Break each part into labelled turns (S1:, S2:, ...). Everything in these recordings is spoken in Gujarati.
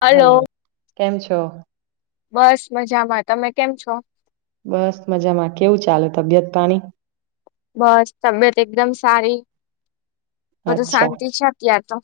S1: હલો.
S2: કેમ છો?
S1: બસ મજામાં તમે કેમ છો?
S2: બસ મજામાં કેવું ચાલે તબિયત પાણી?
S1: બસ તબિયત એકદમ સારી બધું
S2: અચ્છા
S1: શાંતિ છે અત્યાર તો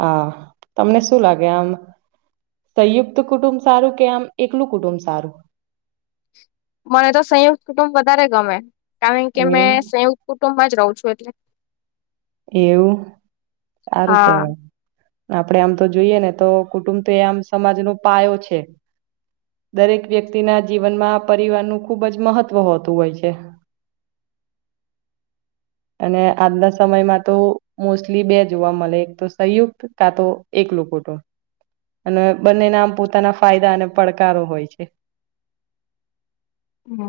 S2: હા તમને શું લાગે આમ સંયુક્ત કુટુંબ સારું કે આમ એકલું કુટુંબ સારું?
S1: મને તો સંયુક્ત કુટુંબ વધારે ગમે કારણ કે
S2: એવું
S1: મેં સંયુક્ત કુટુંબમાં જ રહું છું [inaudible]
S2: એવું સારું
S1: હા
S2: કેવાય. આપડે આમ તો જોઈએને તો કુટુંબ તો એ આમ સમાજનો પાયો છે. દરેક વ્યક્તિના જીવનમાં આ પરિવારનું ખુબ જ મહત્વ હોતું હોય છે. [inaudible] અને આદલાસ સમયમાં તો મોસ્ટલી બે જોવા મળે એક તો સંયુક્ત કા તો એકલુ કુટુંબ અને બંને ના આમ પોતાના ફાયદા અને પડકારો હોય છે.
S1: હમ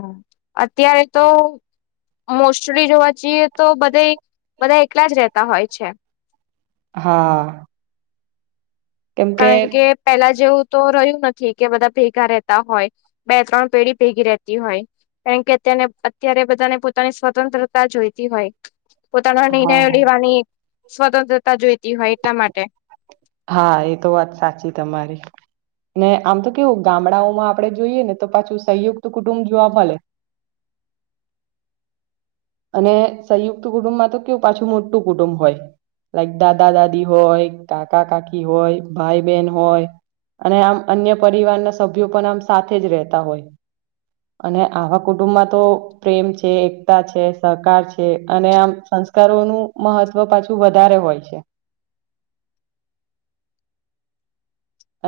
S1: અત્યારે તો મોસ્ટલી જોવા જઈએ તો બધા બધા એકલા જ રહેતા હોય છે.
S2: હા. કેમકે
S1: કારણ કે પેલા જેવું તો રહ્યું નથી કે બધા ભેગા રહેતા હોય બે ત્રણ પેઢી ભેગી રહેતી હોય કારણ કે અત્યાર અત્યારે બધાને પોતાની સ્વતંત્રતા જોઈતી હોય પોતાના
S2: હા
S1: નિર્ણયો લેવાની સ્વતંત્રતા જોઈતી હોય એટલા માટે
S2: હા એ તો વાત સાચી તમારી ને આમ તો કેવું ગામડાઓમાં આપડે જોઈએ ને તો પાછું સંયુક્ત કુટુંબ જોવા મલે [inaudible] અને સંયુક્ત કુટુંબમાં તો કેવું પાછું મોટું કુટુંબ હોય. લાઈક દાદા દાદી હોય કાકા કાકી હોય ભાઈ બહેન હોય. અને આમ અન્ય પરિવારના સભ્યો પણ આમ સાથે જ રહેતા હોય. અને આવા કુટુંબમાં તો પ્રેમ છે એકતા છે સહકાર છે અને આમ સંસ્કારોનું મહત્વ પાછું વધારે હોય છે.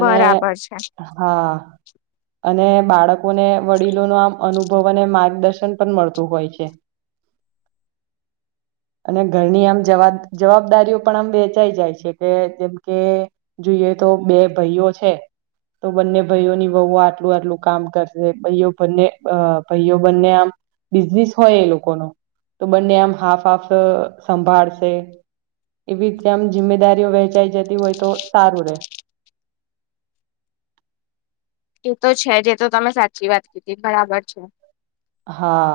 S2: અને
S1: છે
S2: હા અને બાળકોને વડીલોને આમ અનુભવ અને માર્ગદર્શન પણ મળતું હોય છે. [inaudible] અને ઘરની આમ જવાબ જવાબદારીઓ પણ આમ વેચાઈ જાય છે કે જેમ કે જોઇએ તો બે ભયઓ છે. તો બંને ભાઈઓની બહુ આટલું આટલું કામ કરશે ભાઈઓ બંને ભાઈઓ બંને આમ બિઝનેસ હોય એ લોકોનો તો બંને આમ હાફ હાફ સંભાળશે એવી રીતેમ જિમ્મેદારીઓ વહેંચાઈ જતી હોય તો સારું રે
S1: એ તો છે જે તો તમે સાચી વાત કીધી બરાબર છે
S2: હા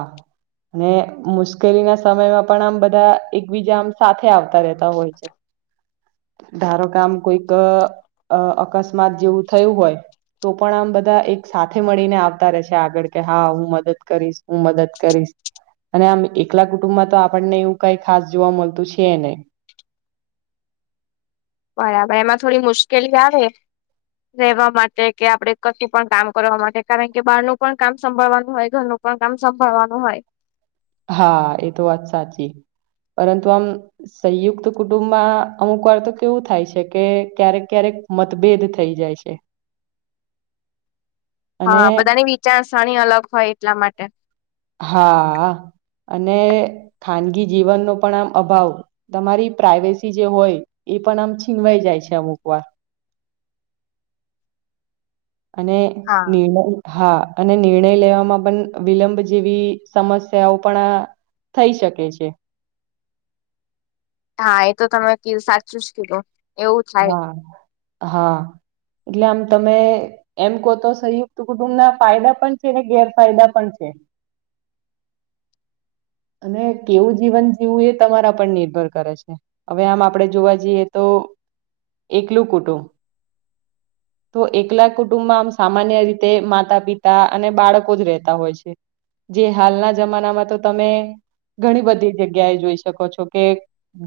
S2: અને મુશ્કેલીના સમયમાં પણ આમ બધા એકબીજા આમ સાથે આવતા રહેતા હોય છે ધારો કામ કોઈક અકસ્માત જેવું થયું હોય તો પણ આમ બધા એક સાથે મળીને આવતા રહેશે આગળ કે હા હું મદદ કરીશ હું મદદ કરીશ અને આમ એકલા કુટુંબમાં તો આપણને એવું કઈ ખાસ જોવા મળતું છે નને
S1: બરાબર એમાં થોડી મુશ્કેલી આવે રેવા માટે કે આપડ કશું પણ કામ કરવા માટે કારણ કે બારનું પણ કામ સંભળવાનું હોય ઘરનું પણ કામ સંભાળવાનું હોય
S2: હા એ તો વાત સાચી પરંતુ આમ સંયુક્ત કુટુંબમાં અમુક વાર તો કેવું થાય છે કે ક્યારેક ક્યારેક મતભેદ થઈ જાય છે અને
S1: હા બધાની વિચારસરણી અલગ હોય એટલા માટે
S2: હા અને ખાનગી જીવનનોો પણ આમ અભાવ તમારી પ્રાઈવેસી જે હોય એ પણ આમ છીનવાઈ જાય છે અમુક વાર અને
S1: હા
S2: નિળમ હા અને નિર્ણય લેવામાં પણ વિલંબ જેવી સમસ્યાઓ પણ આ થઈ શકે છે
S1: હા એ તો તમે સાચું જ કીધું એવું થાય
S2: હા હા એટલે આમ તમે એમ કહો તો સંયુક્ત કુટુંબ ના ફાયદા પણ છે. ને ગેરફાયદા પણ છે. [unintelligible] અને કેવું જીવન જીવું એ તમારા પર નિર્ભર કરે છે. હવે આમ આપડે જોવા જઈએ. તો એકલું કુટું. તો એકલા જ કુટુંબમાં આમ સામાન્ય રીતે માતા પિતા અને બાળકો જ રહેતા હોય છે. જે હાલના જમાનામાં તો તમે ઘણી બધી જગ્યા એ જોઈ શકો છો. કે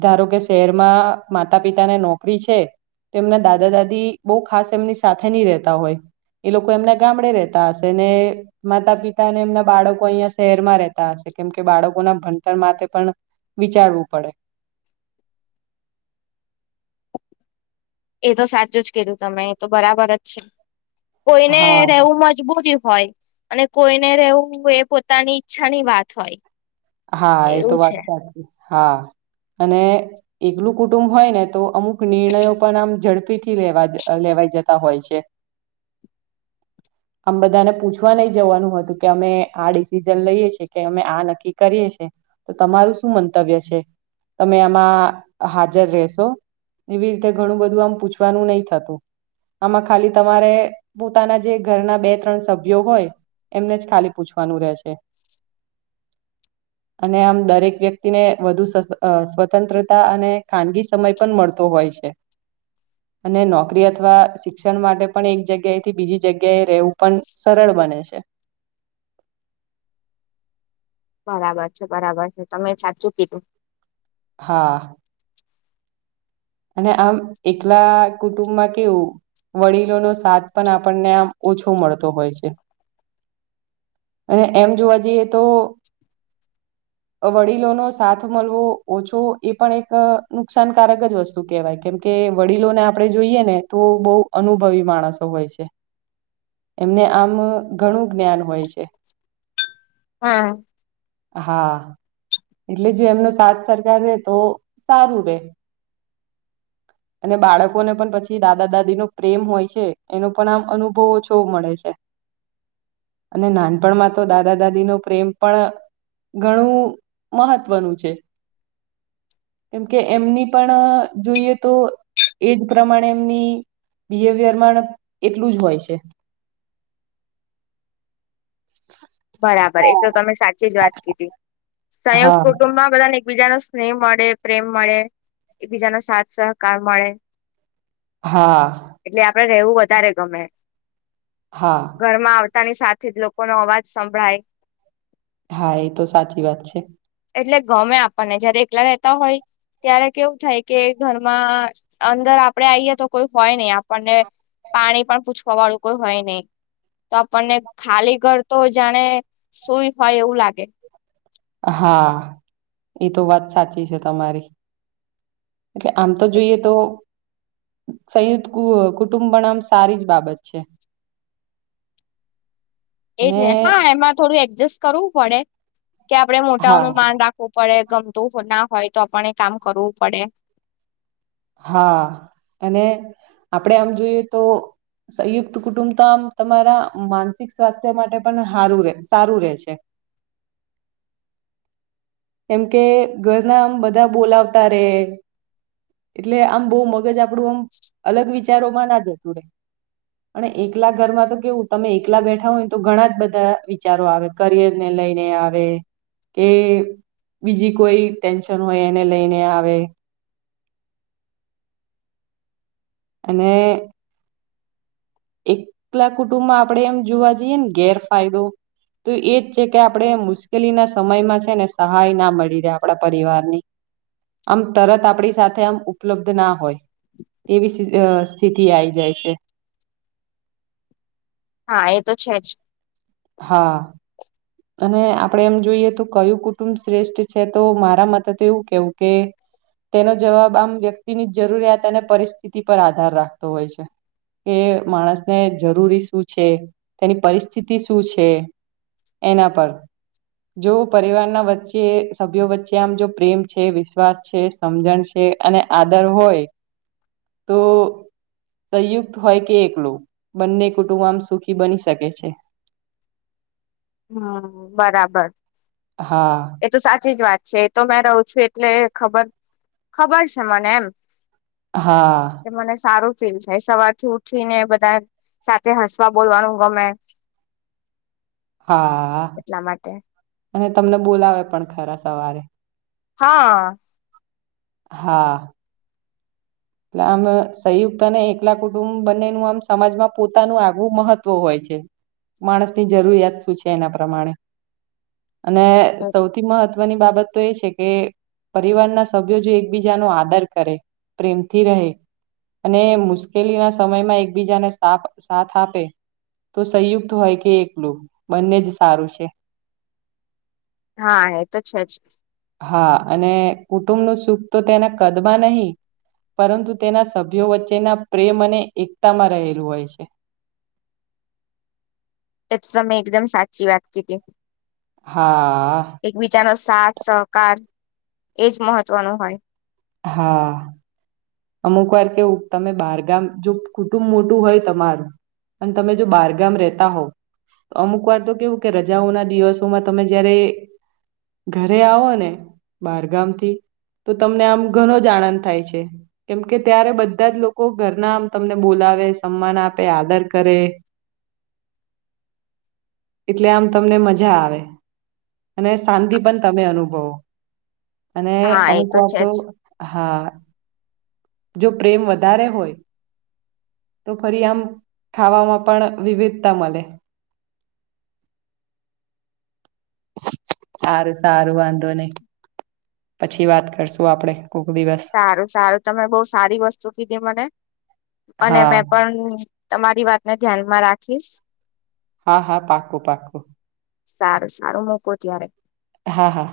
S2: ધારો કે શહેરમાં માતા પિતાને નોકરી છે. તો એમના દાદા- દાદી બહેન ખાસ એમની સાથે ની રેતા હોય. એ લોકો એમના ગામડે રેતા હશે. ને માતા-પિતા અને એમના બાળકો અહીયાં શહેરમાં રેતા હશે. કેમ કે બાળકોના ભણતર માટે પણ વિચારવું પડે. [inaudible]
S1: એ તો સાચું જ કીધું તમે એ તો બરાબર જ છે. કોઈને
S2: હા
S1: રહેવું મજબૂર હોય અને કોઈને રહેવું એ પોતાની ઈચ્છાની વાત હોય.
S2: હા, એ
S1: એવું
S2: તો વાત
S1: છે.
S2: સાચી હા અને એકલું કુટુંબ હોય ને તો અમુક નિર્ણયો પણ આમ ઝડપીથી લેવા લેવાઈ જતા હોય છે. [unintelligible] આમ બધાને પૂછવા નહી જવાનું હતું કે અમે આ ડિસિઝન લઈએ છીએ, કે અમે આ નક્કી કરીએ છે. તો તમારું શું મંતવ્ય છે? તમે આમાં હાજર રહેશો? એવી રીતે ઘણું બધું આમ પૂછવાનું નહી થતું. આમાં ખાલી તમારે પોતાના જે ઘરના બે- ત્રણ સભ્યો હોય. એમને જ ખાલી પૂછવાનું રહેશે. અને આમ દરેક વ્યક્તિ ને વધુ સ્વતંત્રતા અને ખાનગી સમય પણ મળતો હોય છે. [inaudible] અને નોકરી અથવા શિક્ષણ માટે પણ એક જગ્યાએથી બીજી જગ્યાએ રહેવું પણ સરળ બને છે.
S1: બરાબર છે. બરાબર છે. તમે સાચું કીધું.
S2: હા.
S1: [inaudible]
S2: અને આમ એકલા કુટુંબમાં કેવું વડીલોનો સાથ પણ આપણને આમ ઓછો મળતો હોય છે. અને એમ જોવા જઈએ તો વડીલો નો સાથ મળવો ઓછો એ પણ એક નુકસાનકારક જ વસ્તુ શું કેહેવાય? કેમ કે વડીલોને આપણે જોઈએ ને તો બહુ અનુભવી માણસો હોય છે. એમને આમ ઘણું જ્ઞાન હોય છે.
S1: હા.
S2: હા. એટલે જો એમનો સાથ સરકાર રે તો સારું રે. અને બાળકોને પણ પછી દાદા દાદી નો પ્રેમ હોય છે. એનો પણ આમ અનુભવ ઓછો મળે છે. અને નાનપણમાં તો દાદા દાદી નો પ્રેમ પણ ઘણું મહત્વનું છે. કેમ કે એમની પણ જોઈએ તો એ જ પ્રમાણે એમની બિહેવિયર પણ એટલું જ હોય છે. [inaudible]
S1: બરાબર એટ તો તમે સાચી જ વાત કીધી સંયુક્ત
S2: હા
S1: કુટુંબમાં બધાને એકબીજા નો સ્નેહ મળે, પ્રેમ મળે, એકબીજાનો સાથ સહકાર મળે.
S2: હા.
S1: આપ રહેવું વધારે ગમે
S2: હા
S1: ઘરમાં આવતાની સાથે જ લોકો નો અવાજ સમભ્રાય.
S2: હા. એ તો સાચી વાત છે.
S1: એટલે ગમે આપણને જયારે એકલા રહેેતા હોય. ત્યારે કેવું થાય કે ઘરમાં અંદર આપડે આઈએ તો કોઈ હોય નહ આપણને પાણી પણ પૂછવા વાળું કોઈ હોય નહી તો આપણને ખાલી ઘર તો જાણે સુઈ હોય એવું લાગે
S2: હા એ તો વાત સાચી છે તમારી એટલે આમ તો જોઈએ તો સંયુદત કુટુંબ પણમ સારી જ બાબત છે
S1: એજ
S2: અને
S1: ને હા એમાં થોડું એડજસ્ટ કરવું પડે કે આપડે મોટાઓ ન
S2: હા
S1: માન રાખવો પડે ગમતું ના હોય તો આપને એ કામ કરવું પડે
S2: હા અને આપડે આમ જોઈએ તો સંયુક્ત કુટુંબ તો આમ તમારા માનસિક સ્વાસ્થ્ય માટે પણ હારું સારું રે છે એમ કે ઘરના આમ બધા બોલાવતા રે એટલે આમ બહુ મગજ આપડું આમ અલગ વિચારોમાં ના જતું રહેે અને એકલા ઘરમાં તો કેવું તમે એકલા બેઠા હોય તો ઘણા બધા વિચારો આવે કરિયર ને લ લઈને આવે કે બીજી કોઈ ટેન્શન હોય એને લઈને આવે અને એકલા કુટુંબમાં આપડે એમ જોવા જઈએ ને ગેરફાયદો તો એજ છે કે આપણે મુશ્કેલીના સમયમાં છે ને સહાય ના મળી રહે આપણા પરિવારની આમ તરત આપણી સાથે આમ ઉપલબ્ધ ના હોય તેવી સ્થિતિ આ આવી જાય છે
S1: હા એ તો છે જ
S2: હા અને આપણેે એમ જોઈએ તો કયું કુટુંબ શ્રેષ્ઠ છે તો મારા મતે તો એવું કેવું કે તેનો જવાબ આમ વ્યક્તિની, જરૂરિયાત અને પરિસ્થિતિ પર આધાર રાખતો હોય છે. કે માણસને જરૂરી શું છે, તેની પરિસ્થિતિ શું છે. એના પર જો પરિવારના વચ્ચે સભ્યો વચ્ચે આમ જો પ્રેમ છે, વિશ્વાસ છે, સમજણ છે. અને આદર હોય, તો સંયુક્ત હોય, કે એકલું બંને કુટુંબ આમ સુખી બની શકે છે.
S1: હમ, બરાબર
S2: હા,
S1: એ તો સાચી જ વાત છે, એ તો મેં રહું છુ એટલે ખબર ખબર છે, મને એમ
S2: હા
S1: કે મને સારું ફીલ થાય, સવારથી ઉઠી ને બધા સાથે હસવા બોલવાનું ગમે
S2: હા,
S1: એટલા માટે
S2: અને તમને બોલાવે પણ ખરા સવારે
S1: હા
S2: હા એટલે આમ સયુક્ત અને એકલા કુટુંબ બંનેનું આમ સમાજમાં પોતાનું આગવું મહત્વ હોય, છે. માણસની જરૂરિયાત શું છે, એના પ્રમાણે અને
S1: એ
S2: સૌથી મહત્વ ની બાબત તો એ છે, કે પરિવારના સભ્યો જો એકબીજા ન આદર કરે પ્રેમ થી, રહે અને મુશ્કેલી ના સમયમાં એકબીજાને સા સાથ આપે તો સંયુક્ત હોય, કે એકલું બંને જ સારુ છે.
S1: હા, એ તો છે, જ?
S2: હા, અને કુટુંબનુ, સુખ તો તેના કદમાં નહી પરતુ, તેના સભ્યો વચ્ચેના પ્રેમ અને એકતામાં રહેલું હોય છે.
S1: એ તો મે, એકદમ સાચી વાત કી હતી.
S2: હા
S1: એકબીજાનો, સાથ સહકાર એજ મહત્વનો હોય.
S2: હા અમુક વાર કે તમે બારગામ જો કુટુંબ મોટું હોય, તમારુ- અને, તમે જો બારગામ રતા હો અમુક વાર, તો કેવું કે રજાઓના દિવસોમાં તમે જયારે ઘરે આવો, ને બારગામ થી. તો તમને આમ ઘણો, જ આનંદ થાય છે. કેમકે ત્યારે, બધા જ લોકો ઘરના આમ તમને બોલાવે સન્માન આપે આદર કરે. એટલે આમ તમને મજા આવે અને શાંતિ, પણ તમે અનુભવો અને
S1: હા એ
S2: અમુક
S1: તો છે
S2: વાતો,
S1: જ
S2: હા જો, પ્રેમ વધારે હોય. તો ફરી, આમ ખાવામા પણ વિવિધતા મળે સારુ સારુ વાંધો નહી, પછી વાત કરશું આપડે કોક દિવસ
S1: સારુ સારુ તમે બઉ સારી વસ્તુ કીધી મને અને
S2: હા
S1: મેં પણ તમારી, વાતને ધ્યાન માં રાખીશ
S2: હા, હા પાકુ પાકુ
S1: સારુ, સારો મોકો ત્યારે
S2: હા, હા